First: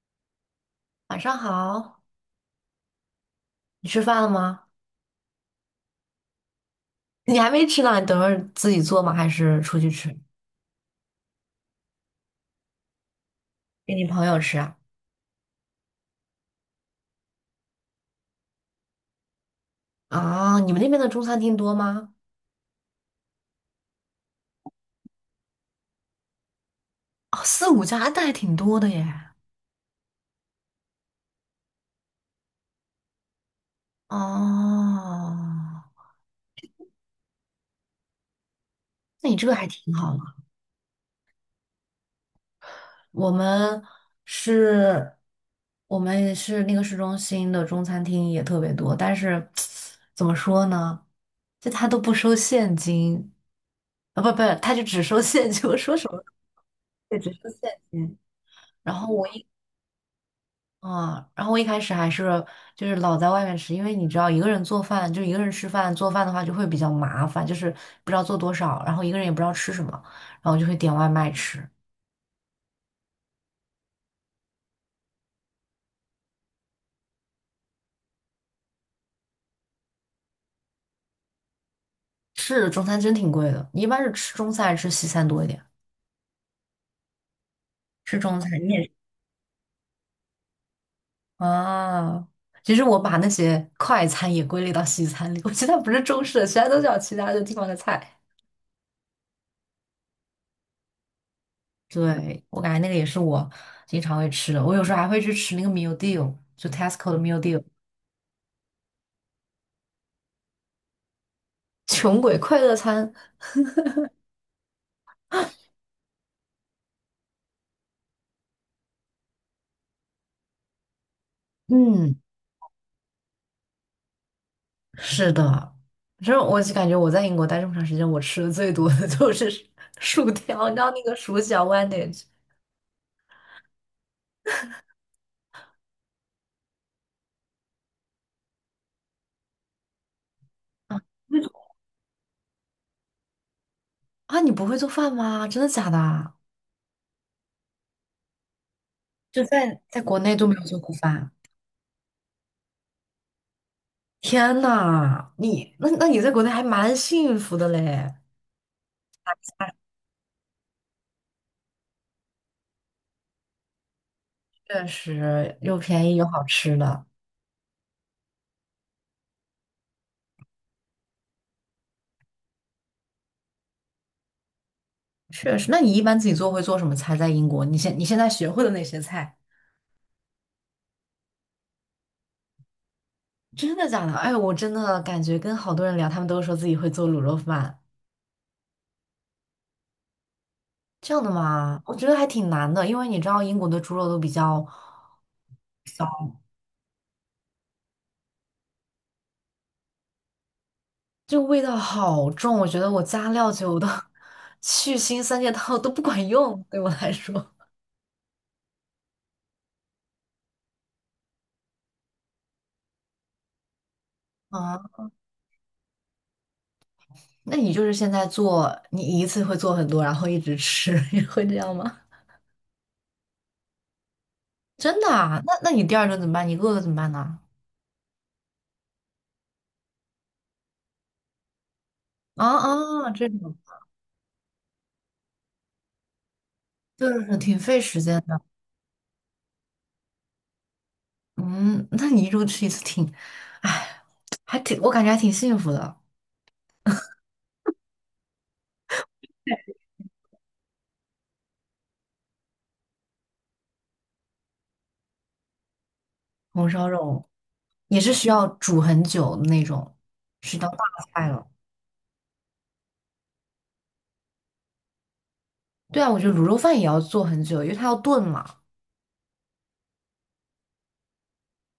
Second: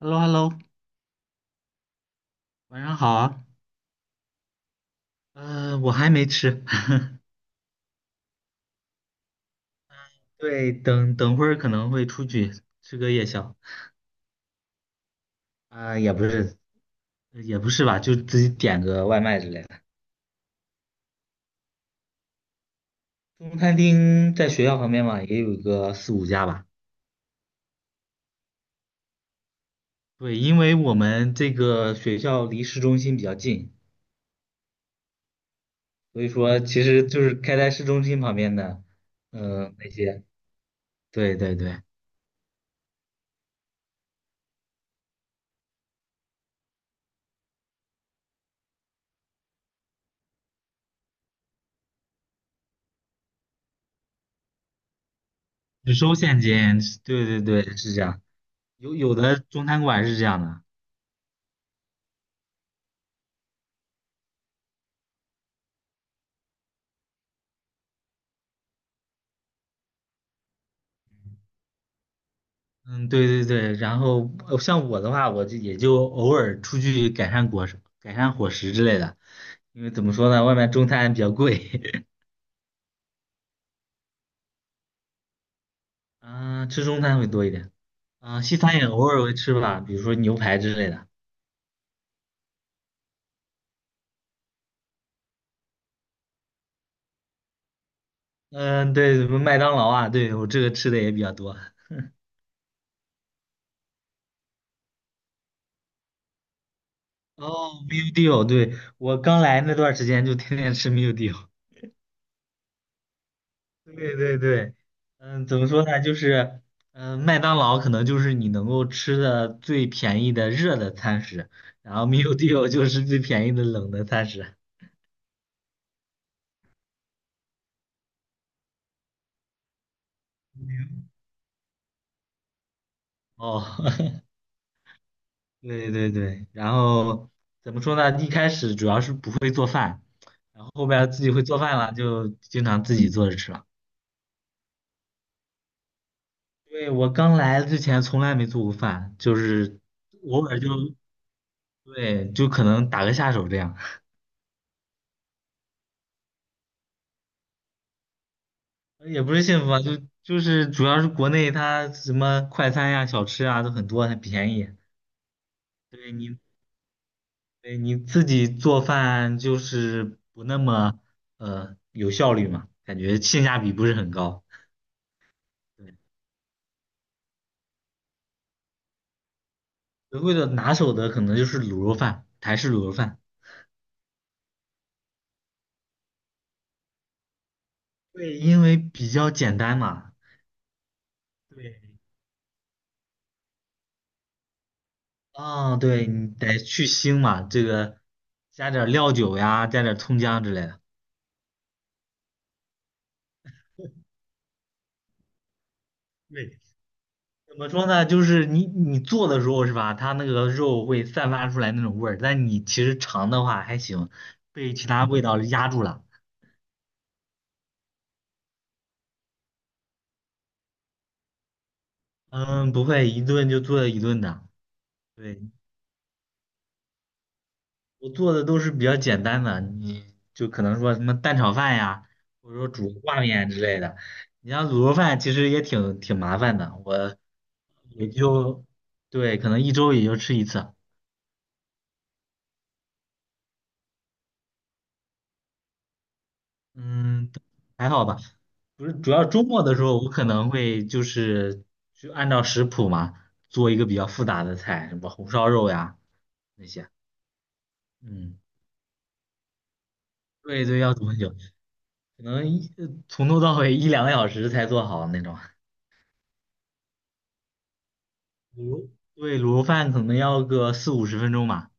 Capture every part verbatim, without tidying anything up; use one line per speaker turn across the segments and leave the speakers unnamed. h e l l o h e l l o
晚上好，
晚上好啊。
你吃饭了吗？
呃，我还没吃，
你还没吃呢，你等会儿自己做吗？还是出去吃？
对，等等会儿可能会出去吃个夜宵。
给你朋友吃啊？
啊、也不是，也不是吧，就自己点个外卖之类的。
啊，你们那边的中餐厅多吗？
中餐厅在学校旁边嘛，也有个四五家吧。
哦，四五家，那还挺多的耶。
对，因为我们这个学校离市中心比较近，
哦，
所以说其实就是开在市中心旁边的。
那你这个还
嗯、那
挺好的。
些，对对对，
我们是，我们是那个市中心的中餐厅也特别多，但是 怎么说呢？就他都不收现金，啊，不不，他就只收现金。我
只
说什
收
么？
现金，
对，
对
只收
对
现
对，是这
金。
样。
然
有
后
有
我
的
一
中餐馆是这样的。
啊，然后我一开始还是就是老在外面吃，因为你知道一个人做饭，就一个人吃饭做饭的话就会比较麻烦，就是不知道做多少，然后一个人也不知道吃什么，然后就会点外卖吃。
嗯，对对对，然后呃像我的话，我就也就偶尔出去改善果实、改善伙食之类的，因为怎么说呢，外面中餐比较贵。
是中餐真挺贵的，你一般是吃中餐还是吃西餐多一点？
啊、吃中餐会多一点，
吃中
啊、
餐，
西
你
餐
也
也
是
偶尔会吃吧，比如说牛排之类的。
啊？其实我把那些快餐也归类到西餐里，我觉得它不是中式的，其他都叫其他的地方的菜。
嗯、对，麦当劳啊，对我这个吃的也比较多。
对，我感觉那个也是我经常会吃的，我有时候还会去吃那个 meal deal，就 Tesco 的 meal deal。
哦，meal d e a 对，我刚来那段儿时间就天天吃 meal d e a
穷鬼快乐餐，
对对对。嗯，怎么说呢？就是，嗯，麦当劳可能就是你能够吃的最便宜的热的餐食，然后
嗯，
meal d e a 就是最便宜的冷的餐食。
是的，反正我就感觉我在英国待这么长时间，我吃的最多的 就是薯条，你知道那个薯角 （sandwich）
哦，对对对，然后怎么说呢？一开始主要是不会做饭，然后后边自己
那
会
种
做饭了，就经常自己做着吃了。
啊？你不会做饭吗？真的假的啊
对，我刚来之前从来没做过饭，就
就在
是
在国内都
偶
没
尔
有
就
做过饭，
对，就可能打个下手这样。
天呐，你那那你在国内还蛮幸福的嘞，
也不是幸福啊，就就是主要是国内它什么快餐呀、小吃啊都很多，很便宜。
确实又便
对
宜又
你，
好吃的，
对你自己做饭就是不那么呃有效率嘛，感觉性价比不是很高。
确实。那你
对，
一般自己做会做什么菜？在英国，你现你现在学会的那些菜？
德惠的拿手的可能就是卤肉饭，台式卤肉饭。
真的假的？哎，我真的感觉跟好多人聊，他们都说自己会做卤肉饭，
对，因为比较简单嘛。
这样的
对，
吗？我觉得还挺难的，因为你知道英国的猪肉都比较，
啊、对你得去腥嘛，这个加点儿料酒呀，加点儿葱姜之类的。
就味道好重，我觉得我加料酒的 去腥三件套都不管
对。
用，对我来说。
怎么 说呢？就是你你做的时候是吧？它那个肉会散发出来那种味儿，但你其实尝的话还行，被
啊，
其他味道压住了。
那你就是现在做，你一次会做很多，然后一直吃，你会这样吗？
嗯，不会，一顿就做一顿的。
真的啊？
对，
那那你第二顿怎么办？你饿了怎么办呢？
我做的都是比较简单的，你就可能说什么蛋炒饭呀，
啊
或者说煮个
啊，
挂
这
面
种
之类的。你像卤肉饭其实也挺挺麻烦的，
就
我
是挺费时
也
间的。
就对，可能一周也就吃一次。
嗯，那你一周吃一次挺，哎，还挺，我感觉还挺幸福的。
嗯，还好吧。不是，主要周末的时候，我可能会就是去按照食谱嘛，做一个比较复杂的菜，什么红烧肉呀那
红烧
些。
肉也是需
嗯，
要煮很久的那种，是
对
道大
对，要煮很
菜
久，
了。
可能一呃从头到尾一两个小时才做好那种。
对啊，我觉得卤肉饭也要做很久，因为它要炖嘛。
卤肉对，卤肉饭可能要个四五十分钟吧。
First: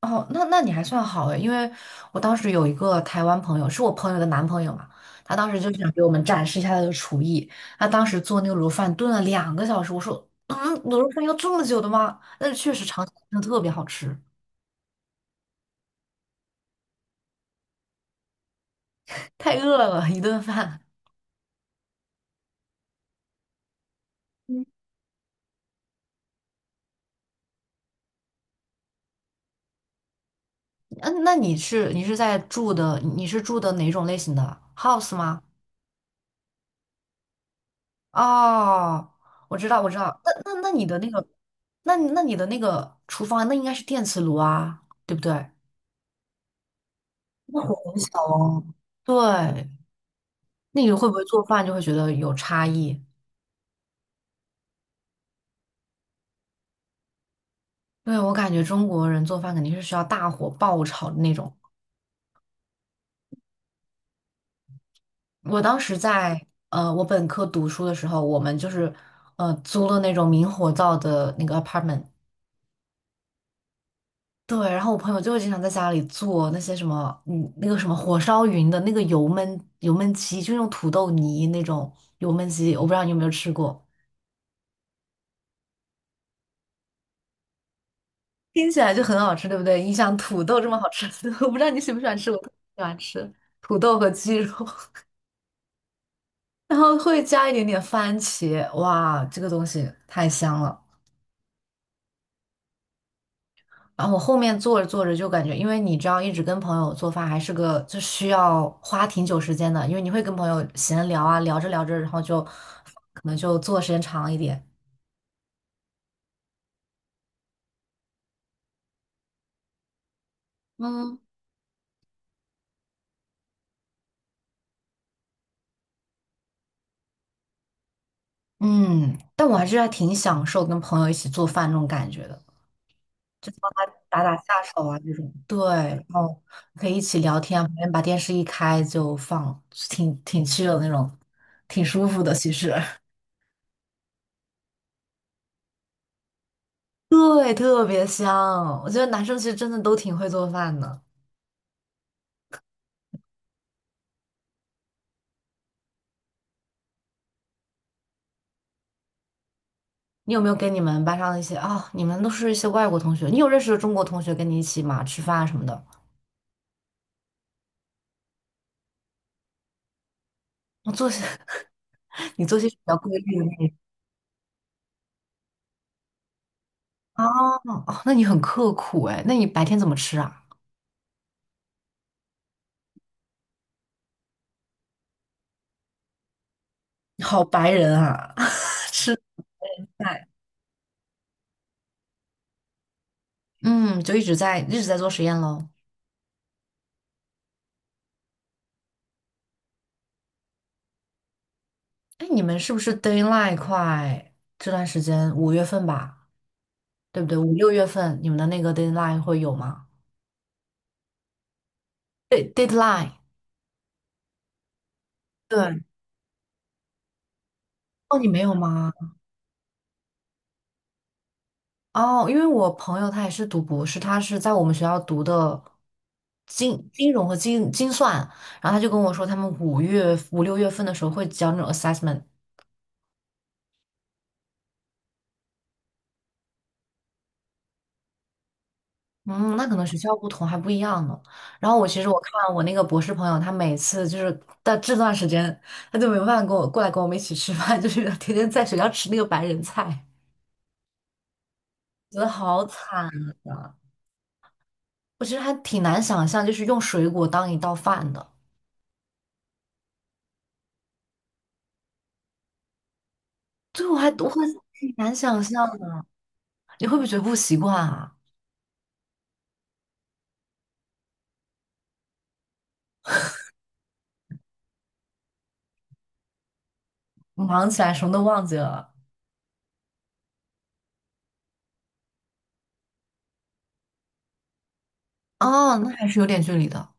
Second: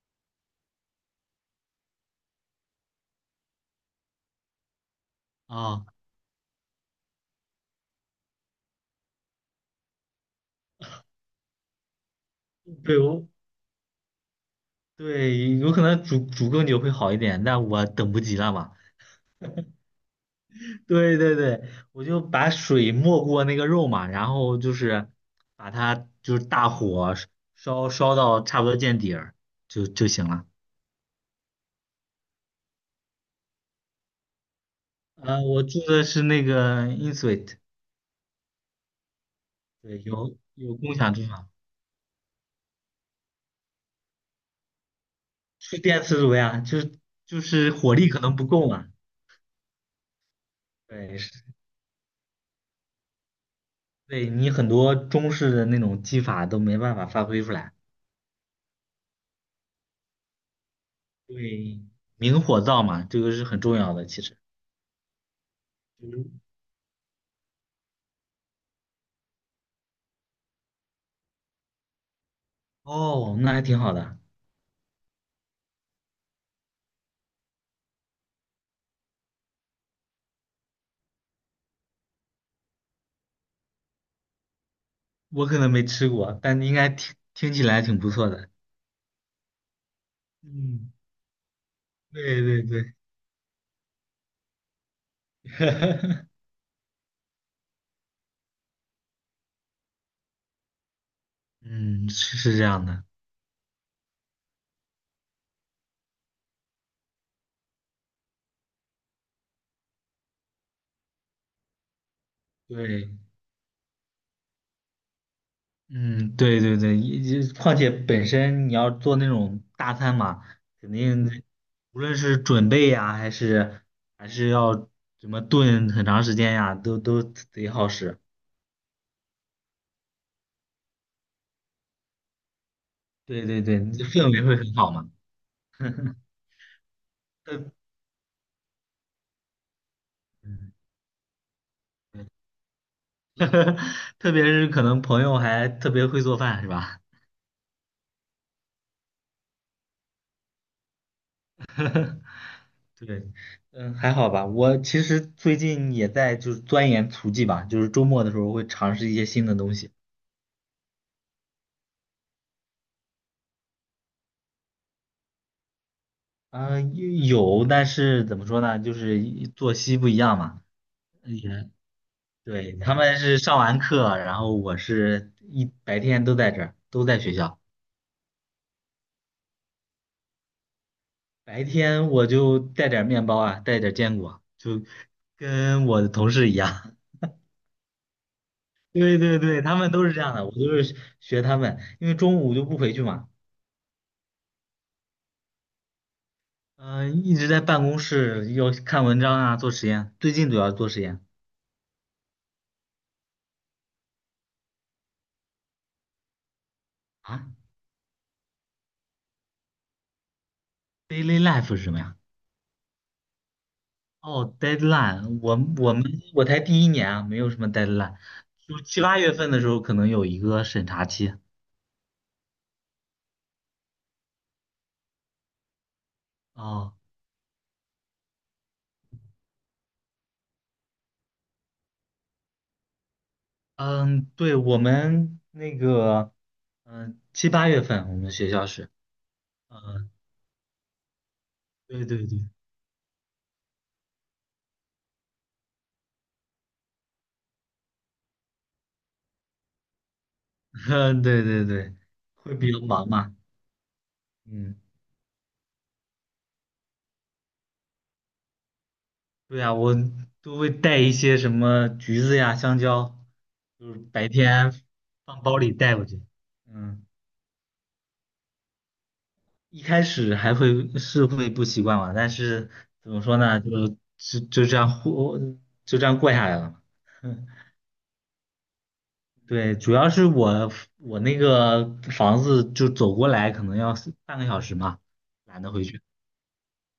哦，那那你还算好诶，因为我当时有一个台湾朋友，是我朋友的男朋友嘛，他当时就
啊，
想给我们展示一下他的厨艺。他当时做那个卤肉饭炖了两个小时，我说，嗯，卤肉饭要这么久的吗？但是确实
对
尝起来
我
真的特别好吃，
对，有可能煮煮更久会好一点，但我等不及了吧。
太饿了，一顿饭。
对对对，我就把水没过那个肉嘛，然后就 是把它就是大火烧烧到差不多见底儿就就行了。
嗯，那你是你是在住的，你是住的哪种类型的 house
呃，
吗？
我住的是那个 Insuite,
哦，我知道，我知
对，
道。那
有
那那
有
你
共
的那
享住
个，
房，
那那你的那个厨房，那应该是电磁炉啊，对不对？
是电磁炉呀，就是就
那
是
火
火
很
力
小
可能不
哦。
够嘛。
对，那你会不
对，
会
是
做饭就会觉得有差异？
对你很多中式的那种技法都没办法发挥出来，
对，我感觉中国人做饭肯定是需要大火爆炒的那种。
对，明火灶嘛，这个是很重要的，其实。
我当时
嗯
在呃，我本科读书的时候，我们就是呃租了那种明火灶的那个 apartment。
哦，那还挺好的。
对，然后我朋友就会经常在家里做那些什么，嗯，那个什么火烧云的那个油焖油焖鸡，就用土豆泥那种油焖鸡，我不知道你有没有吃过，
我可能没吃过，但应该听听起来挺不错的。
听起来就很好吃，对不对？你想土豆这么好
嗯，
吃的 我不知道你喜不喜欢吃，我
对
特别
对
喜
对，
欢吃土豆和鸡肉，然后会加一点点番茄，哇，这个东西太香了。
嗯，是是这样的，
然后我后面做着做着就感觉，因为你知道，一直跟朋友做饭还是个就需要花挺久时间的，因为你会跟朋友闲聊啊，聊着聊着，然后就
对，
可能就做的时间长一点。
嗯，对对对，也也况且本身你要做那种大餐嘛，肯
嗯，
定得无论是准备呀，还是还是要怎么炖很长时间呀，都都得耗时。
嗯，但我还是还挺享受跟朋友一起做饭那种感觉的，
对
就是
对
帮
对，
他
你的
打
氛
打
围
下
会很
手
好
啊
嘛。
这种。对，然后可以一起聊天啊，
特，
旁边把电视一开就放，挺挺 c
嗯
的那种，挺舒服的。其实，
特别是可能朋友还特别会做饭，是吧？
对，特别香。我觉得男生其实真的都挺会做饭的。
对，嗯，还好吧。我其实最近也在就是钻研厨技吧，就是周末的时候会尝试一些新的东西。
你有没有跟你们班上的一些啊、你们都是一些外国同学，你有认识的中国同学跟你一起嘛吃饭啊什么的？
啊、有，但是怎么说呢，就是一作息不一样嘛。
我做些，
也
你做些
对，
比较
他
规
们是
律的
上
那种
完课，然后我是一白天都在这儿，都在
哦
学校。
哦，那你很刻苦哎，那你白天怎么吃啊？
白天我就带点儿面包啊，带点儿坚果，就跟我的同事一样。
好白人啊，吃
对对对，他们都是这
饭。
样的，我就是学他们，因为中午就不回去嘛。
嗯，就一直在一直在做实验喽。
嗯、一直在办公室要看文章啊，做实验。最近主要做实验
哎，你们是不是 deadline 快？这段时间五月份吧，对不对？
啊。
五六月份你们的那个 deadline 会有吗？
Daily life 是什么呀？
对，deadline，
哦，deadline,我
对，
我们我才第一年啊，没有什么 deadline。
哦，你没有
就
吗？
七八月份的时候可能有一个审查期。
哦，因为我朋友他也是读博士，他是在我们学校读的金
哦，
金融和金金算，然后他就跟我说，他们五月五六月份的时候会交那种 assessment。
嗯，对，我们那个，嗯、七八月份我们学校是，
嗯，那可能学
嗯、
校不同还不一样呢。然后我其
对
实我
对对，
看我那个博士朋友，他每次就是到这段时间，他就没有办法跟我过来跟我们一起吃饭，就是天天在学校吃那个白人菜，
对对对，
觉得
会
好
比较
惨
忙嘛。
啊！
嗯。
我其实还挺难想象，就是用水果当一道饭的。
对呀，我都会带一些什么橘子呀、香蕉，
对，
就
我
是
还我
白
会
天
挺难
放
想
包
象。
里带过去。
你会不
嗯，
会觉得不习惯啊？
一开始还会是会不习惯嘛，但是怎么说呢，就就就这样过，就这样过下来了。
忙起来什么都忘记了。
对，主要是我我那个房子就走过来可能要四半个小时嘛，懒得
哦，
回
那
去。
还是有点距离的，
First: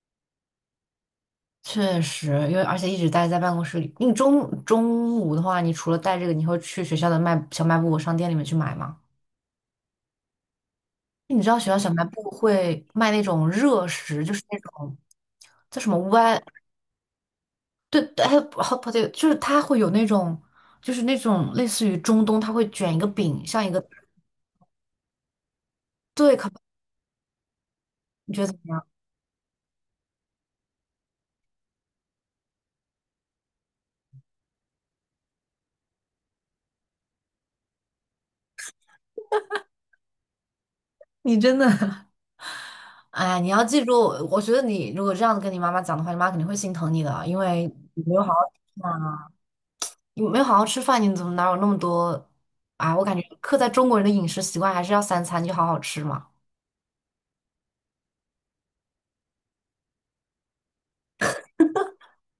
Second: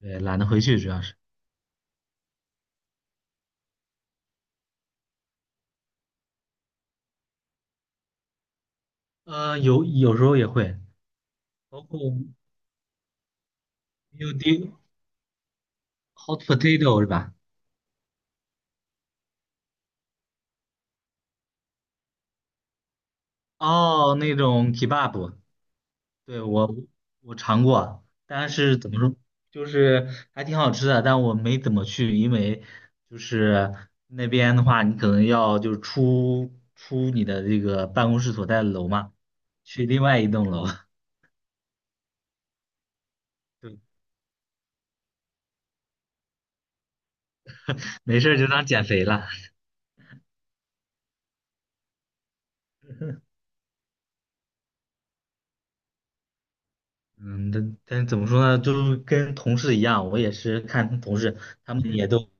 对，懒得回去主要是。
确实，因为而且一直待在办公室里。你中中午的话，你除了带这个，你会去学校的卖小卖部商店里面去买吗？
呃，有有时候也会，
你知道学校
包
小
括
卖部会卖那种热食，就是那
P U D
种叫什么歪，
hot potato 是吧？
对对，还有 h o 就是它会有那种，就是那种类似于中东，它会卷一个饼，像一个
哦，那种 kebab,
对，
对，
可
我我尝过，
你觉得
但
怎么
是
样？
怎么说，就是还挺好吃的，但我没怎么去，因为就是那边的话，你可能要就是出出你的这个办公室所在的楼嘛，去另外一栋楼。
你真的 哎，你 要
对，
记住，我觉得你如果这样子跟你妈妈讲的话，你妈肯定会心疼你的，因为你没
没
有好
事儿
好
就当
吃
减
饭
肥
啊
了。
你没有好好吃饭，你怎么哪有那么多啊？我感觉刻在中国人的饮食习惯还是要三餐就好好吃嘛。
嗯，但但怎么说呢，就是跟同事一样，我也是看同事，他们也都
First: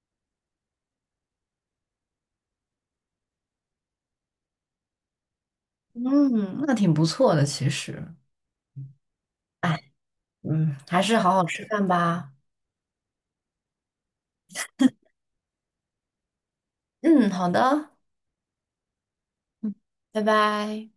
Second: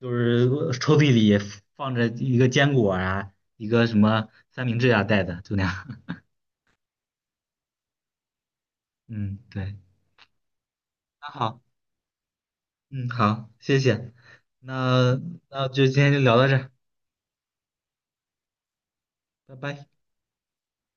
就是抽屉里放着一个坚果啊，一个什么三明治啊带的，就那样。
嗯，那挺不错的，其实。
嗯，对，
哎，嗯，还是
那
好好
好，
吃饭吧。
嗯，好，谢谢，那那就今天就聊到这儿
嗯，好的，
拜
嗯，
拜。
拜拜。